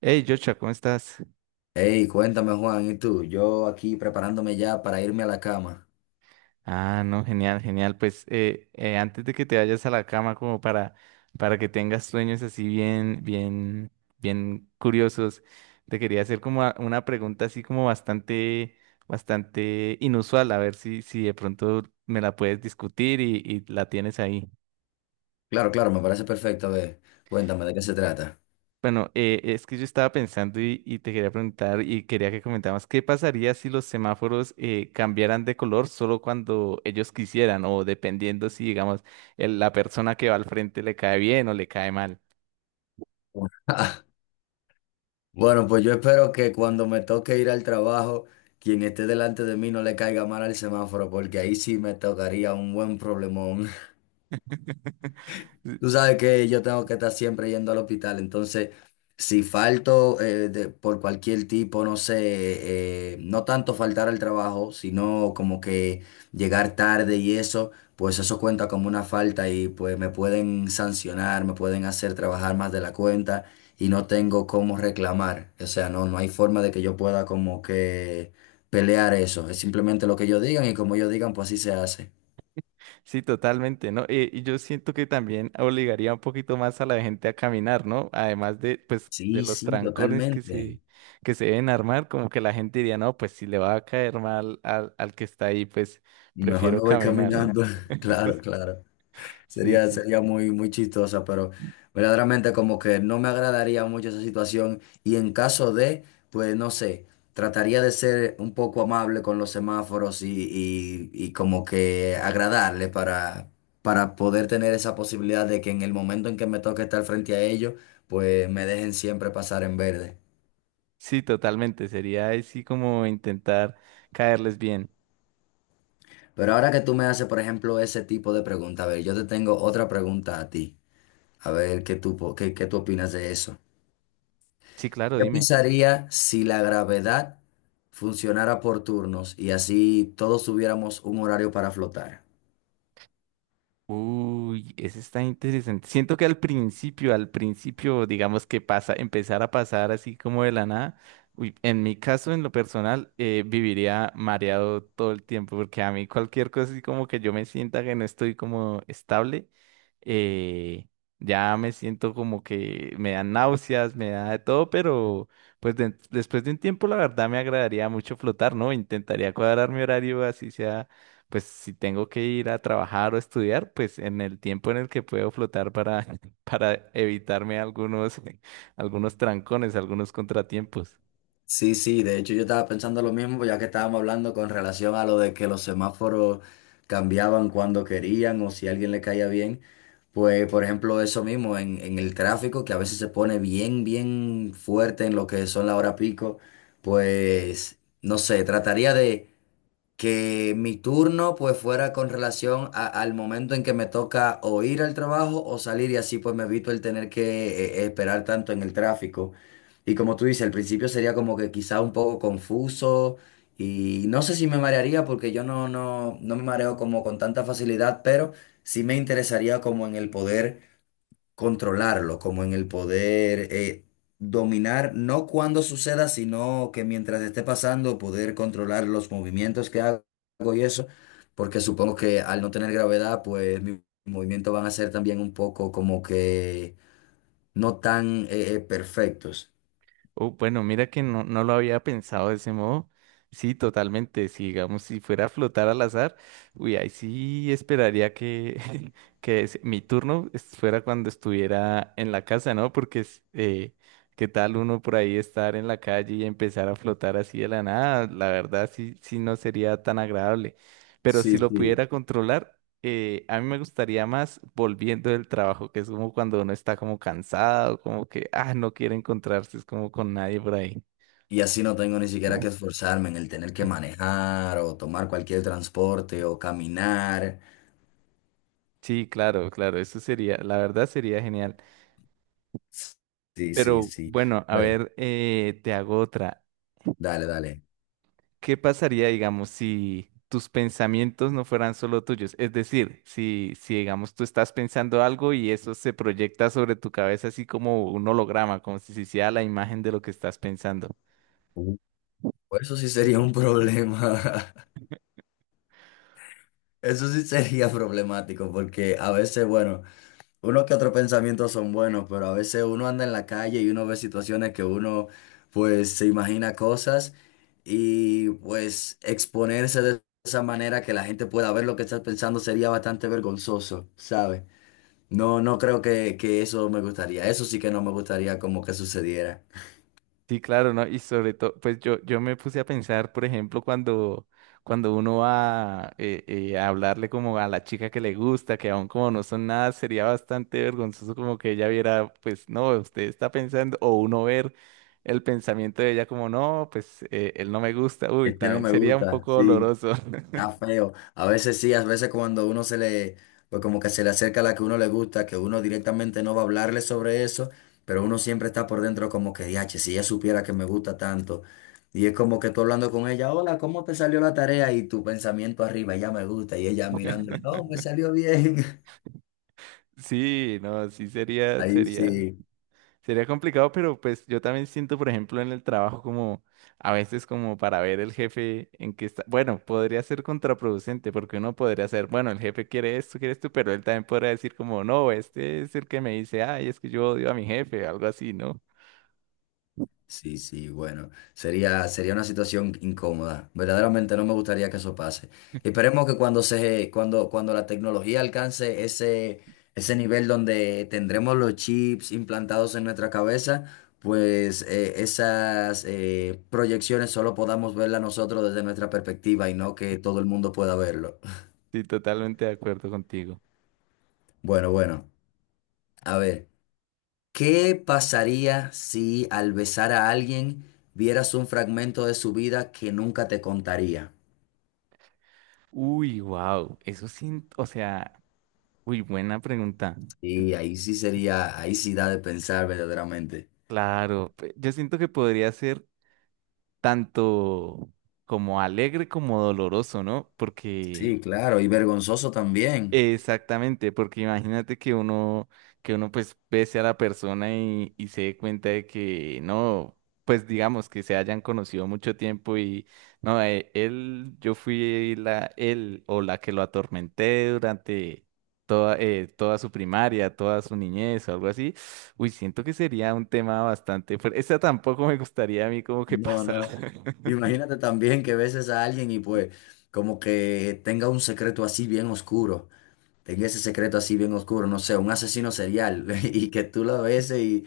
Hey, Joshua, ¿cómo estás? Hey, cuéntame Juan, ¿y tú? Yo aquí preparándome ya para irme a la cama. Ah, no, genial, genial. Pues antes de que te vayas a la cama, como para que tengas sueños así bien, bien, bien curiosos, te quería hacer como una pregunta así como bastante, bastante inusual, a ver si, si de pronto me la puedes discutir y la tienes ahí. Claro, claro, me parece perfecto. A ver, cuéntame de qué se trata. Bueno, es que yo estaba pensando y te quería preguntar y quería que comentaras, ¿qué pasaría si los semáforos cambiaran de color solo cuando ellos quisieran o dependiendo si, digamos, la persona que va al frente le cae bien o le cae mal? Bueno, pues yo espero que cuando me toque ir al trabajo, quien esté delante de mí no le caiga mal al semáforo, porque ahí sí me tocaría un buen problemón. Tú Si. sabes que yo tengo que estar siempre yendo al hospital, entonces si falto de- por cualquier tipo, no sé, no tanto faltar al trabajo, sino como que llegar tarde y eso, pues eso cuenta como una falta y pues me pueden sancionar, me pueden hacer trabajar más de la cuenta y no tengo cómo reclamar. O sea, no hay forma de que yo pueda como que pelear eso. Es simplemente lo que ellos digan y como ellos digan, pues así se hace. Sí, totalmente, ¿no? Y yo siento que también obligaría un poquito más a la gente a caminar, ¿no? Además de, pues, de Sí, los sí, trancones totalmente. Que se deben armar, como que la gente diría, no, pues si le va a caer mal al, al que está ahí, pues Mejor prefiero no voy caminar. caminando. Claro, claro. Sí, Sería, sí. sería muy, muy chistosa, pero verdaderamente como que no me agradaría mucho esa situación. Y en caso de, pues no sé, trataría de ser un poco amable con los semáforos y como que agradarle para poder tener esa posibilidad de que en el momento en que me toque estar frente a ellos, pues me dejen siempre pasar en verde. Sí, totalmente. Sería así como intentar caerles bien. Pero ahora que tú me haces, por ejemplo, ese tipo de pregunta, a ver, yo te tengo otra pregunta a ti. A ver, ¿qué tú, qué, qué tú opinas de eso? Sí, claro, ¿Qué dime. pasaría si la gravedad funcionara por turnos y así todos tuviéramos un horario para flotar? Uy, ese está interesante. Siento que al principio, digamos que pasa, empezar a pasar así como de la nada. Uy, en mi caso, en lo personal, viviría mareado todo el tiempo, porque a mí cualquier cosa así como que yo me sienta que no estoy como estable, eh, ya me siento como que me dan náuseas, me da de todo, pero pues después de un tiempo, la verdad me agradaría mucho flotar, ¿no? Intentaría cuadrar mi horario así sea pues si tengo que ir a trabajar o estudiar, pues en el tiempo en el que puedo flotar para, para evitarme algunos, algunos trancones, algunos contratiempos. Sí, sí, de hecho yo estaba pensando lo mismo, pues ya que estábamos hablando con relación a lo de que los semáforos cambiaban cuando querían o si a alguien le caía bien. Pues, por ejemplo, eso mismo en el tráfico, que a veces se pone bien, bien fuerte en lo que son la hora pico, pues, no sé, trataría de que mi turno pues fuera con relación al momento en que me toca o ir al trabajo o salir y así pues me evito el tener que esperar tanto en el tráfico. Y como tú dices, al principio sería como que quizá un poco confuso y no sé si me marearía porque yo no, no, no me mareo como con tanta facilidad, pero sí me interesaría como en el poder controlarlo, como en el poder dominar, no cuando suceda, sino que mientras esté pasando, poder controlar los movimientos que hago y eso, porque supongo que al no tener gravedad, pues mis movimientos van a ser también un poco como que no tan perfectos. Oh, bueno, mira que no, no lo había pensado de ese modo. Sí, totalmente. Si digamos, si fuera a flotar al azar, uy, ahí sí esperaría que, mi turno fuera cuando estuviera en la casa, ¿no? Porque es, qué tal uno por ahí estar en la calle y empezar a flotar así de la nada, la verdad sí, sí no sería tan agradable. Pero si Sí, lo sí. pudiera controlar, a mí me gustaría más volviendo del trabajo, que es como cuando uno está como cansado, como que, ah, no quiere encontrarse, es como con nadie por ahí. Y así no tengo ni siquiera que esforzarme en el tener que manejar o tomar cualquier transporte o caminar. Sí, claro, claro, eso sería, la verdad sería genial. Sí, sí, Pero sí. bueno, a Bueno, ver, te hago otra. dale, dale. ¿Qué pasaría, digamos, si tus pensamientos no fueran solo tuyos? Es decir, si, si, digamos, tú estás pensando algo y eso se proyecta sobre tu cabeza así como un holograma, como si se hiciera la imagen de lo que estás pensando. Pues eso sí sería un problema. Eso sí sería problemático porque a veces, bueno, uno que otros pensamientos son buenos, pero a veces uno anda en la calle y uno ve situaciones que uno pues se imagina cosas y pues exponerse de esa manera que la gente pueda ver lo que estás pensando sería bastante vergonzoso, ¿sabes? No, no creo que eso me gustaría. Eso sí que no me gustaría como que sucediera. Sí, claro, ¿no? Y sobre todo, pues yo me puse a pensar, por ejemplo, cuando, cuando uno va a hablarle como a la chica que le gusta, que aún como no son nada, sería bastante vergonzoso como que ella viera, pues no, usted está pensando, o uno ver el pensamiento de ella como, no, pues él no me gusta, uy, Este no también me sería un gusta, poco sí. doloroso. Está feo. A veces sí, a veces cuando uno se le, pues como que se le acerca a la que uno le gusta, que uno directamente no va a hablarle sobre eso, pero uno siempre está por dentro como que, diache, si ella supiera que me gusta tanto. Y es como que tú hablando con ella, hola, ¿cómo te salió la tarea? Y tu pensamiento arriba, ella me gusta, y ella mirándola, no, me salió bien. Sí, no, sí sería, Ahí sería. sí. Sería complicado, pero pues yo también siento, por ejemplo, en el trabajo como a veces como para ver el jefe en qué está. Bueno, podría ser contraproducente porque uno podría ser, bueno, el jefe quiere esto, pero él también podría decir como, no, este es el que me dice, ay, es que yo odio a mi jefe, algo así, ¿no? Sí, sí, bueno, sería, sería una situación incómoda. Verdaderamente no me gustaría que eso pase. Esperemos que cuando se, cuando, cuando la tecnología alcance ese, ese nivel donde tendremos los chips implantados en nuestra cabeza, pues esas proyecciones solo podamos verlas nosotros desde nuestra perspectiva y no que todo el mundo pueda verlo. Sí, totalmente de acuerdo contigo. Bueno, bueno, a ver, ¿qué pasaría si al besar a alguien vieras un fragmento de su vida que nunca te contaría? Uy, wow, eso sí, o sea, uy, buena pregunta. Y ahí sí sería, ahí sí da de pensar verdaderamente. Claro, yo siento que podría ser tanto como alegre como doloroso, ¿no? Porque Sí, claro, y vergonzoso también. exactamente, porque imagínate que uno pues pese a la persona y se dé cuenta de que no, pues digamos que se hayan conocido mucho tiempo y no, él, yo fui la, él o la que lo atormenté durante toda, toda su primaria, toda su niñez o algo así. Uy, siento que sería un tema bastante fuerte. Esa tampoco me gustaría a mí como que No, pasara. no. Imagínate también que beses a alguien y pues como que tenga un secreto así bien oscuro, tenga ese secreto así bien oscuro, no sé, un asesino serial y que tú lo beses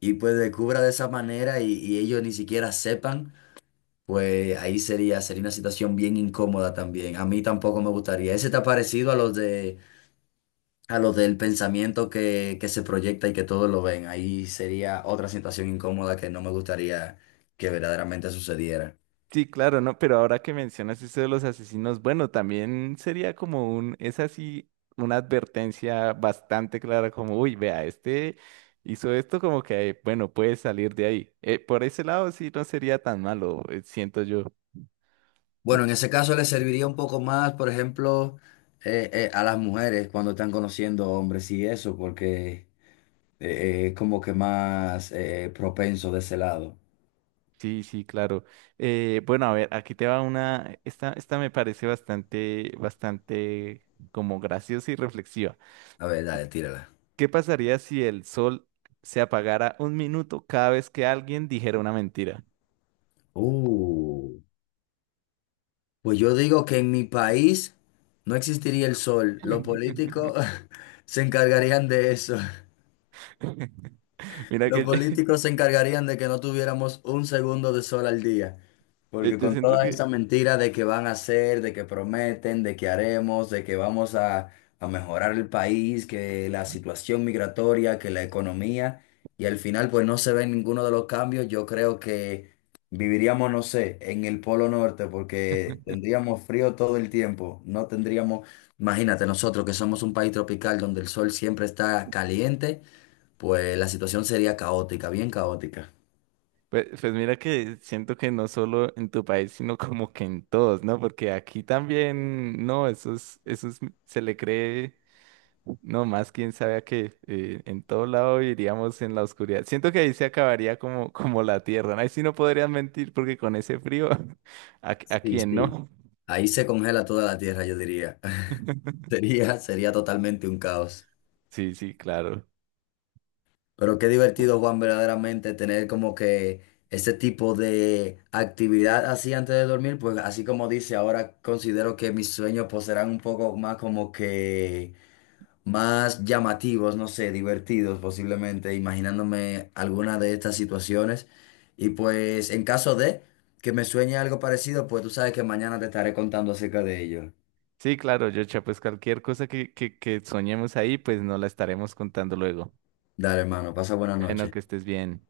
y pues descubra de esa manera y ellos ni siquiera sepan, pues ahí sería, sería una situación bien incómoda también. A mí tampoco me gustaría. ¿Ese te ha parecido a los de... a lo del pensamiento que se proyecta y que todos lo ven? Ahí sería otra situación incómoda que no me gustaría que verdaderamente sucediera. Sí, claro, no, pero ahora que mencionas eso de los asesinos, bueno, también sería como un, es así, una advertencia bastante clara, como, uy, vea, este hizo esto como que, bueno, puede salir de ahí. Por ese lado sí no sería tan malo, siento yo. Bueno, en ese caso le serviría un poco más, por ejemplo, a las mujeres cuando están conociendo hombres y eso, porque eh, es como que más propenso de ese lado. Sí, sí, claro. Bueno, a ver, aquí te va una, esta me parece bastante, bastante como graciosa y reflexiva. A ver, dale, tírala. ¿Qué pasaría si el sol se apagara un minuto cada vez que alguien dijera una mentira? Uh, pues yo digo que en mi país no existiría el sol. Los políticos se encargarían de eso. Mira que Los yo, políticos se encargarían de que no tuviéramos un segundo de sol al día, porque yo con siento toda que, esa mentira de que van a hacer, de que prometen, de que haremos, de que vamos a mejorar el país, que la situación migratoria, que la economía, y al final pues no se ven ninguno de los cambios, yo creo que viviríamos, no sé, en el Polo Norte, porque tendríamos frío todo el tiempo, no tendríamos, imagínate nosotros que somos un país tropical donde el sol siempre está caliente pues la situación sería caótica, bien caótica. pues, pues mira que siento que no solo en tu país, sino como que en todos, ¿no? Porque aquí también, no, eso es, se le cree, no más quién sabe a qué, en todo lado iríamos en la oscuridad. Siento que ahí se acabaría como, como la tierra, ¿no? Ahí sí no podrían mentir porque con ese frío, a Sí, quién sí. no? Ahí se congela toda la tierra, yo diría. Sería, sería totalmente un caos. Sí, sí, claro. Pero qué divertido, Juan, verdaderamente tener como que ese tipo de actividad así antes de dormir, pues así como dice, ahora considero que mis sueños pues serán un poco más como que más llamativos, no sé, divertidos posiblemente, imaginándome alguna de estas situaciones. Y pues en caso de que me sueñe algo parecido, pues tú sabes que mañana te estaré contando acerca de ello. Sí, claro, Yocha, pues cualquier cosa que soñemos ahí, pues no la estaremos contando luego. Dale, hermano, pasa buena Bueno, que noche. estés bien.